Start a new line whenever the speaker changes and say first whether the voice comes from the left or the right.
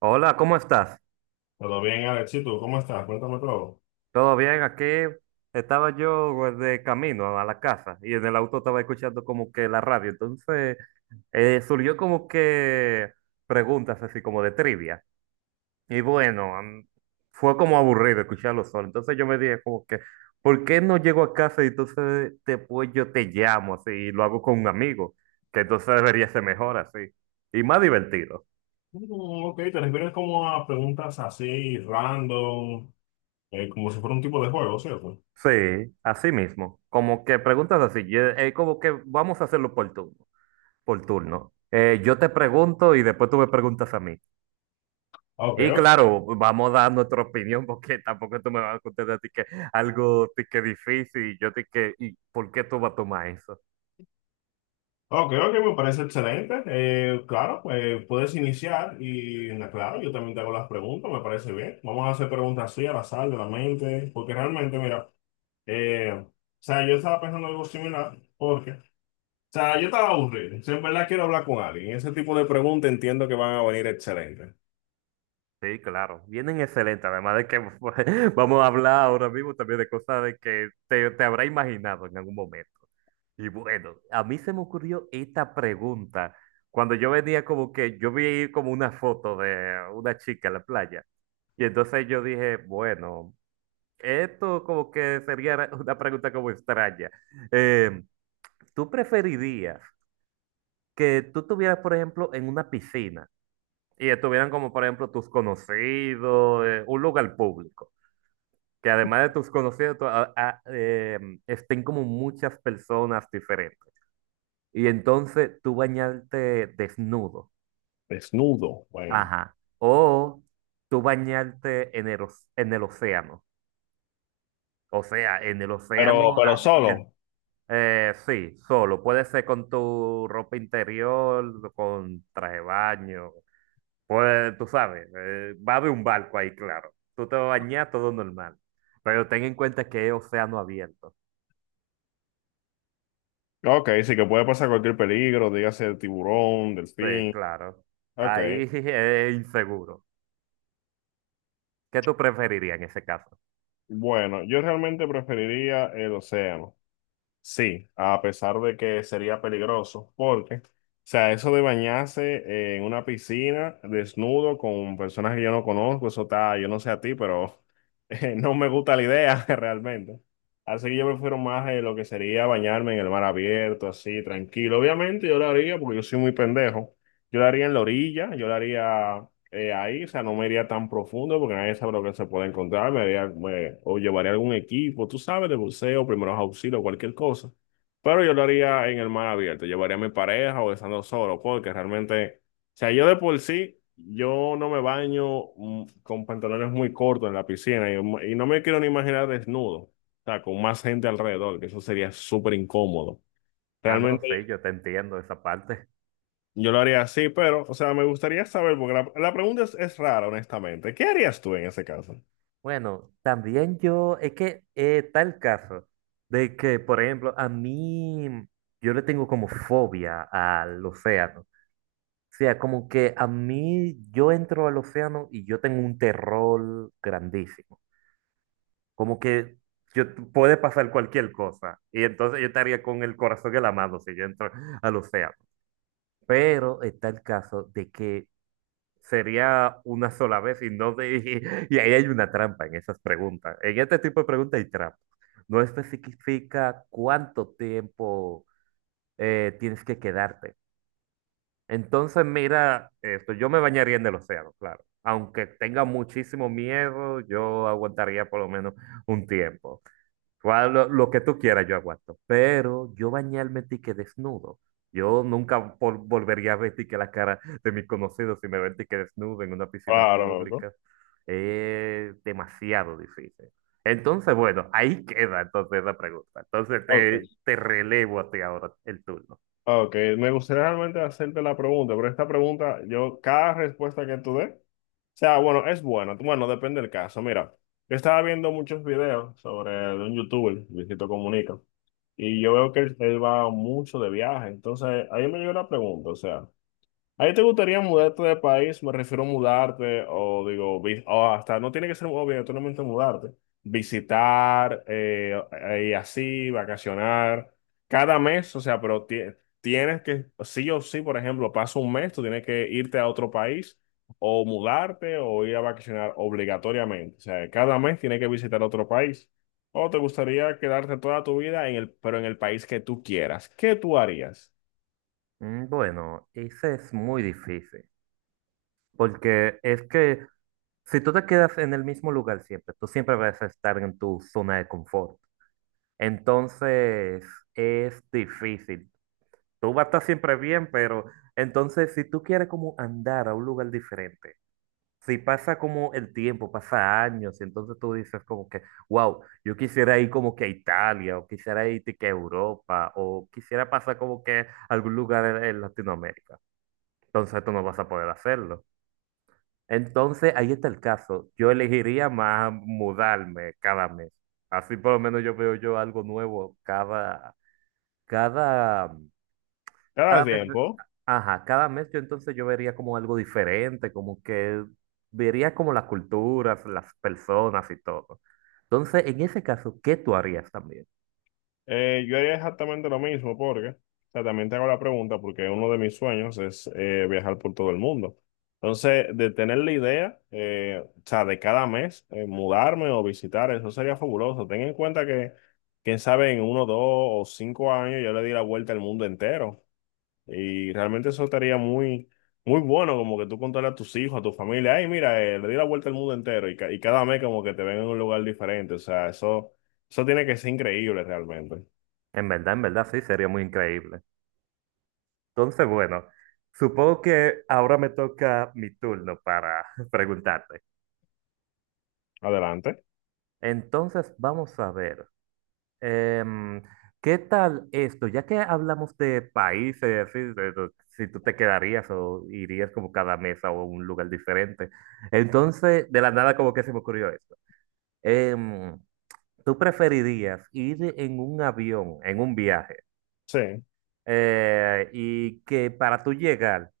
right: Hola, ¿cómo estás?
left: Todo bien, Alexito, ¿cómo estás? Cuéntame todo.
right: ¿Todo bien? Aquí estaba yo, pues, de camino a la casa, y en el auto estaba escuchando como que la radio. Entonces surgió como que preguntas así, como de trivia. Y bueno, fue como aburrido escucharlo solo. Entonces yo me dije como que, ¿por qué no llego a casa y entonces después yo te llamo así y lo hago con un amigo? Que entonces debería ser mejor así y más divertido.
left: Ok, te refieres como a preguntas así, random, como si fuera un tipo de juego, ¿cierto?
right: Sí, así mismo. Como que preguntas así, y, como que vamos a hacerlo por turno, por turno. Yo te pregunto y después tú me preguntas a mí.
left: Ok,
right: Y
left: ok,
right: claro, vamos a dar nuestra opinión, porque tampoco tú me vas a contestar a ti que algo ti que difícil y yo ti que, ¿y por qué tú vas a tomar eso?
left: ok, me parece excelente. Claro, puedes iniciar y, claro, yo también te hago las preguntas, me parece bien. Vamos a hacer preguntas así, al azar, de la mente, porque realmente, mira, o sea, yo estaba pensando algo similar, porque, o sea, yo estaba aburrido. Si en verdad quiero hablar con alguien, ese tipo de preguntas entiendo que van a venir excelentes.
right: Sí, claro, vienen excelentes, además de que, pues, vamos a hablar ahora mismo también de cosas de que te habrá imaginado en algún momento. Y bueno, a mí se me ocurrió esta pregunta cuando yo venía como que, yo vi como una foto de una chica en la playa y entonces yo dije, bueno, esto como que sería una pregunta como extraña. Eh, ¿Tú preferirías que tú estuvieras, por ejemplo, en una piscina, y estuvieran como, por ejemplo, tus conocidos, un lugar público, que además de tus conocidos, estén como muchas personas diferentes? Y entonces, ¿tú bañarte desnudo,
left: Desnudo, bueno.
right: ajá, o tú bañarte en en el océano, o sea, en el océano
left: Pero
right: abierto?
left: solo.
right: Sí, solo, puede ser con tu ropa interior, con traje de baño. Pues tú sabes, va a haber un barco ahí, claro. Tú te vas a bañar todo normal. Pero ten en cuenta que es océano abierto.
left: Ok, sí que puede pasar cualquier peligro, dígase tiburón,
right: Sí,
left: delfín.
right: claro.
left: Ok.
right: Ahí es inseguro. ¿Qué tú preferirías en ese caso?
left: Bueno, yo realmente preferiría el océano. Sí, a pesar de que sería peligroso, porque, o sea, eso de bañarse en una piscina desnudo con personas que yo no conozco, eso está, yo no sé a ti, pero no me gusta la idea realmente. Así que yo prefiero más lo que sería bañarme en el mar abierto, así, tranquilo. Obviamente yo lo haría porque yo soy muy pendejo. Yo lo haría en la orilla, yo lo haría ahí, o sea, no me iría tan profundo porque nadie sabe lo que se puede encontrar, o llevaría algún equipo, tú sabes, de buceo, primeros auxilios, cualquier cosa. Pero yo lo haría en el mar abierto, llevaría a mi pareja o estando solo, porque realmente, o sea, yo de por sí, yo no me baño con pantalones muy cortos en la piscina y no me quiero ni imaginar desnudo, o sea, con más gente alrededor, que eso sería súper incómodo.
right: Ah, no, sí,
left: Realmente
right: yo te entiendo esa parte.
left: yo lo haría así, pero, o sea, me gustaría saber, porque la pregunta es rara, honestamente. ¿Qué harías tú en ese caso?
right: Bueno, también yo, es que está el caso de que, por ejemplo, a mí, yo le tengo como fobia al océano. O sea, como que a mí, yo entro al océano y yo tengo un terror grandísimo. Como que yo, puede pasar cualquier cosa. Y entonces yo estaría con el corazón en la mano si yo entro al océano. Pero está el caso de que sería una sola vez y no de, y, ahí hay una trampa en esas preguntas. En este tipo de preguntas hay trampa. No especifica cuánto tiempo tienes que quedarte. Entonces, mira esto, yo me bañaría en el océano, claro. Aunque tenga muchísimo miedo, yo aguantaría por lo menos un tiempo. Lo que tú quieras, yo aguanto. Pero yo bañarme tique desnudo. Yo nunca volvería a ver tique la cara de mis conocidos si me ven tique desnudo en una piscina
left: Claro, ¿no?
right: pública. Es demasiado difícil. Entonces, bueno, ahí queda entonces la pregunta. Entonces
left: Ok,
right: te relevo a ti ahora el turno.
left: ok. Me gustaría realmente hacerte la pregunta, pero esta pregunta, yo, cada respuesta que tú des, o sea, bueno, es buena. Bueno, depende del caso. Mira, yo estaba viendo muchos videos sobre de un youtuber, Luisito Comunica, y yo veo que él va mucho de viaje. Entonces, ahí me llegó la pregunta, o sea. ¿A ti te gustaría mudarte de país? Me refiero a mudarte, o digo, o hasta no tiene que ser obligatoriamente mudarte. Visitar, y así, vacacionar, cada mes, o sea, pero tienes que, sí o sí, por ejemplo, pasa un mes, tú tienes que irte a otro país, o mudarte, o ir a vacacionar obligatoriamente. O sea, cada mes tienes que visitar otro país. O te gustaría quedarte toda tu vida en el, pero en el país que tú quieras. ¿Qué tú harías?
right: Bueno, ese es muy difícil. Porque es que si tú te quedas en el mismo lugar siempre, tú siempre vas a estar en tu zona de confort. Entonces es difícil. Tú vas a estar siempre bien, pero entonces si tú quieres como andar a un lugar diferente, si pasa como el tiempo, pasa años, y entonces tú dices como que, wow, yo quisiera ir como que a Italia, o quisiera ir de que a Europa, o quisiera pasar como que a algún lugar en Latinoamérica. Entonces tú no vas a poder hacerlo. Entonces ahí está el caso. Yo elegiría más mudarme cada mes. Así por lo menos yo veo yo algo nuevo cada, mm,
left: ¿Te das
right: cada mes,
left: tiempo?
right: ajá, cada mes yo entonces yo vería como algo diferente, como que vería como las culturas, las personas y todo. Entonces, en ese caso, ¿qué tú harías también?
left: Yo haría exactamente lo mismo porque, o sea, también te hago la pregunta porque uno de mis sueños es viajar por todo el mundo. Entonces, de tener la idea, o sea, de cada mes mudarme o visitar, eso sería fabuloso. Ten en cuenta que, quién sabe, en uno, dos o cinco años yo le di la vuelta al mundo entero y realmente eso estaría muy, muy bueno, como que tú contarle a tus hijos, a tu familia, ay, mira, le di la vuelta al mundo entero y, y cada mes como que te ven en un lugar diferente. O sea, eso tiene que ser increíble realmente.
right: En verdad, sí, sería muy increíble. Entonces, bueno, supongo que ahora me toca mi turno para preguntarte.
left: Adelante.
right: Entonces, vamos a ver. Em, ¿Qué tal esto? Ya que hablamos de países, así, si tú te quedarías o irías como cada mes a un lugar diferente. Entonces, de la nada como que se me ocurrió esto. Em, ¿Tú preferirías ir en un avión, en un viaje,
left: Sí,
right: y que para tú llegar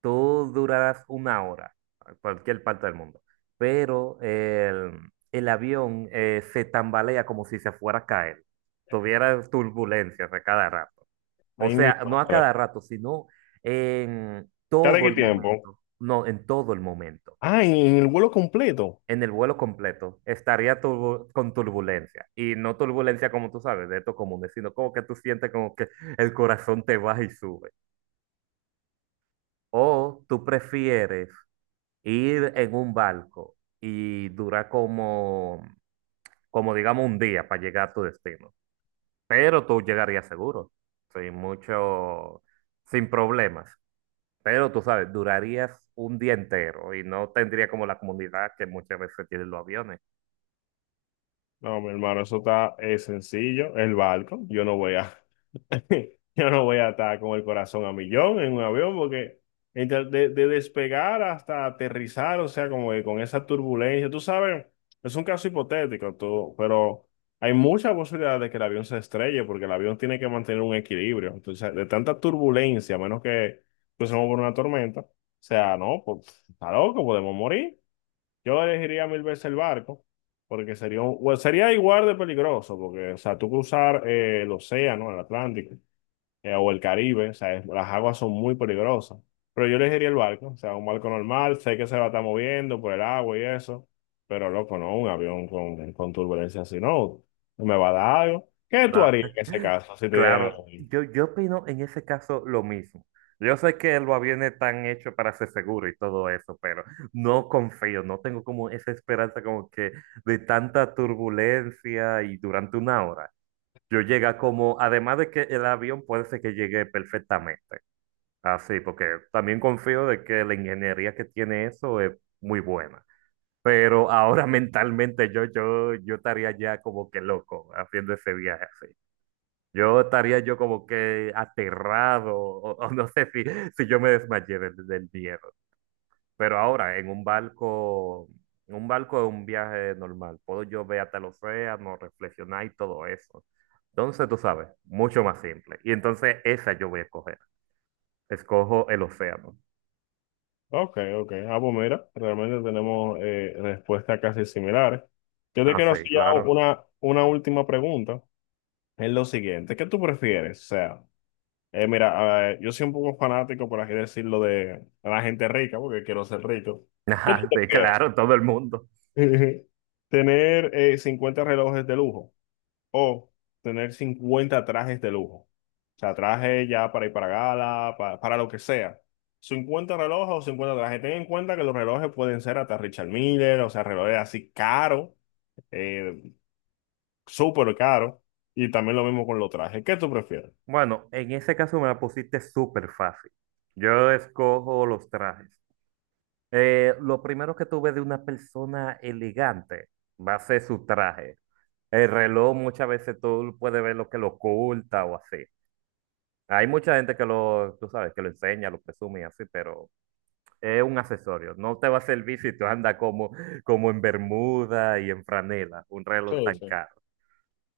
right: tú durarás una hora a cualquier parte del mundo, pero el avión se tambalea como si se fuera a caer, tuviera turbulencias a cada rato? O
left: ahí
right: sea,
left: mismo.
right: no a
left: A ver,
right: cada rato, sino en
left: ¿cada
right: todo
left: qué
right: el
left: tiempo?
right: momento, no, en todo el momento.
left: Ah, en el vuelo completo.
right: En el vuelo completo estaría con turbulencia. Y no turbulencia como tú sabes, de estos comunes, sino como que tú sientes como que el corazón te baja y sube. ¿O tú prefieres ir en un barco y dura como, como digamos un día para llegar a tu destino? Pero tú llegarías seguro, sin mucho, sin problemas. Pero tú sabes, durarías un día entero y no tendría como la comunidad que muchas veces tienen los aviones.
left: No, mi hermano, eso está sencillo. El barco, yo no voy a, yo no voy a estar con el corazón a millón en un avión, porque de despegar hasta aterrizar, o sea, como que con esa turbulencia, tú sabes, es un caso hipotético, pero hay muchas posibilidades de que el avión se estrelle, porque el avión tiene que mantener un equilibrio. Entonces, de tanta turbulencia, a menos que pasemos por una tormenta, o sea, no, pues está loco, podemos morir. Yo elegiría mil veces el barco, porque sería, bueno, sería igual de peligroso, porque, o sea, tú cruzar el océano, el Atlántico, o el Caribe, o sea, las aguas son muy peligrosas. Pero yo elegiría el barco, o sea, un barco normal, sé que se va a estar moviendo por el agua y eso, pero loco, no, un avión con turbulencia así, no, me va a dar algo. ¿Qué tú harías en ese caso si te dieran el
right: Claro,
left: avión?
right: yo opino en ese caso lo mismo. Yo sé que el aviones están hecho para ser seguro y todo eso, pero no confío, no tengo como esa esperanza como que de tanta turbulencia y durante una hora. Yo llega como, además de que el avión puede ser que llegue perfectamente, así, porque también confío de que la ingeniería que tiene eso es muy buena. Pero ahora mentalmente yo estaría ya como que loco haciendo ese viaje así. Yo estaría yo como que aterrado, o no sé si, si yo me desmayé del miedo. Pero ahora, en un barco es un viaje normal. Puedo yo ver hasta el océano, reflexionar y todo eso. Entonces, tú sabes, mucho más simple. Y entonces esa yo voy a escoger. Escojo el océano.
left: Ok, ok. Ah, pues mira, realmente tenemos respuestas casi similares. Yo te
right: Ah,
left: quiero
right: sí,
left: hacer ya
right: claro.
left: una última pregunta. Es lo siguiente, ¿qué tú prefieres? O sea, mira, yo soy un poco fanático, por así decirlo, de la gente rica, porque quiero ser rico. ¿Qué tú
right: Ah, sí,
left: prefieres?
right: claro, todo el mundo.
left: ¿Tener 50 relojes de lujo o tener 50 trajes de lujo? O sea, trajes ya para ir para gala, para, lo que sea. 50 relojes o 50 trajes. Ten en cuenta que los relojes pueden ser hasta Richard Miller, o sea, relojes así caros, eh, súper caros, y también lo mismo con los trajes. ¿Qué tú prefieres?
right: Bueno, en ese caso me la pusiste súper fácil. Yo escojo los trajes. Lo primero que tuve de una persona elegante va a ser su traje. El reloj muchas veces tú puedes ver lo que lo oculta o así. Hay mucha gente que lo, tú sabes, que lo enseña, lo presume y así, pero es un accesorio. No te va a servir si tú andas como, como en bermuda y en franela, un reloj
left: Sí,
right: tan
left: sí.
right: caro.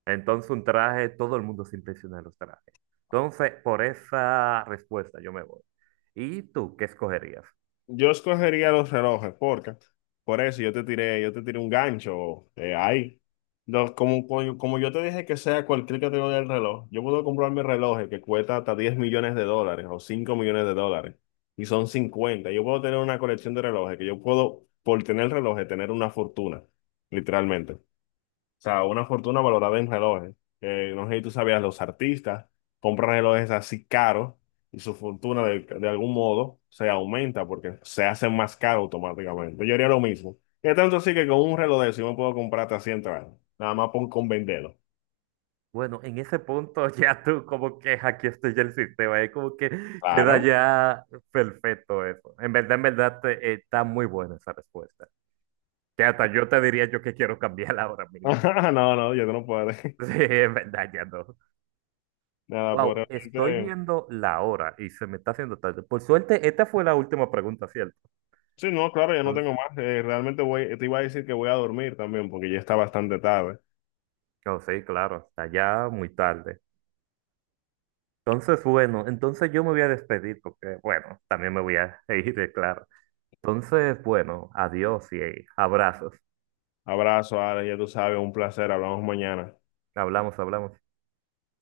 right: Entonces un traje, todo el mundo se impresiona de los trajes. Entonces, por esa respuesta yo me voy. ¿Y tú qué escogerías?
left: Yo escogería los relojes, porque por eso yo te tiré un gancho ahí. No, como yo te dije que sea cualquier categoría del reloj, yo puedo comprar mi reloj que cuesta hasta $10 millones o $5 millones y son 50. Yo puedo tener una colección de relojes que yo puedo, por tener relojes, tener una fortuna, literalmente. O sea, una fortuna valorada en relojes. No sé si tú sabías, los artistas compran relojes así caros y su fortuna de algún modo se aumenta porque se hacen más caros automáticamente. Yo haría lo mismo. Y tanto así que con un reloj de eso yo me puedo comprar hasta 100 trajes. Nada más por, con venderlo.
right: Bueno, en ese punto ya tú como que hackeaste ya el sistema, es como que queda
left: Claro.
right: ya perfecto eso. En verdad está muy buena esa respuesta. Que hasta yo te diría yo que quiero cambiarla ahora mismo.
left: No, no, yo no puedo.
right: Sí, en verdad ya no.
left: Nada, por
right: Wow, estoy
left: realmente.
right: viendo la hora y se me está haciendo tarde. Por suerte, esta fue la última pregunta, ¿cierto?
left: Sí, no, claro, ya no
right: Entonces,
left: tengo más. Realmente voy, te iba a decir que voy a dormir también porque ya está bastante tarde.
right: oh, sí, claro, está ya muy tarde. Entonces, bueno, entonces yo me voy a despedir porque, bueno, también me voy a ir, claro. Entonces, bueno, adiós y abrazos.
left: Abrazo, Ale, ya tú sabes, un placer. Hablamos mañana.
right: Hablamos, hablamos.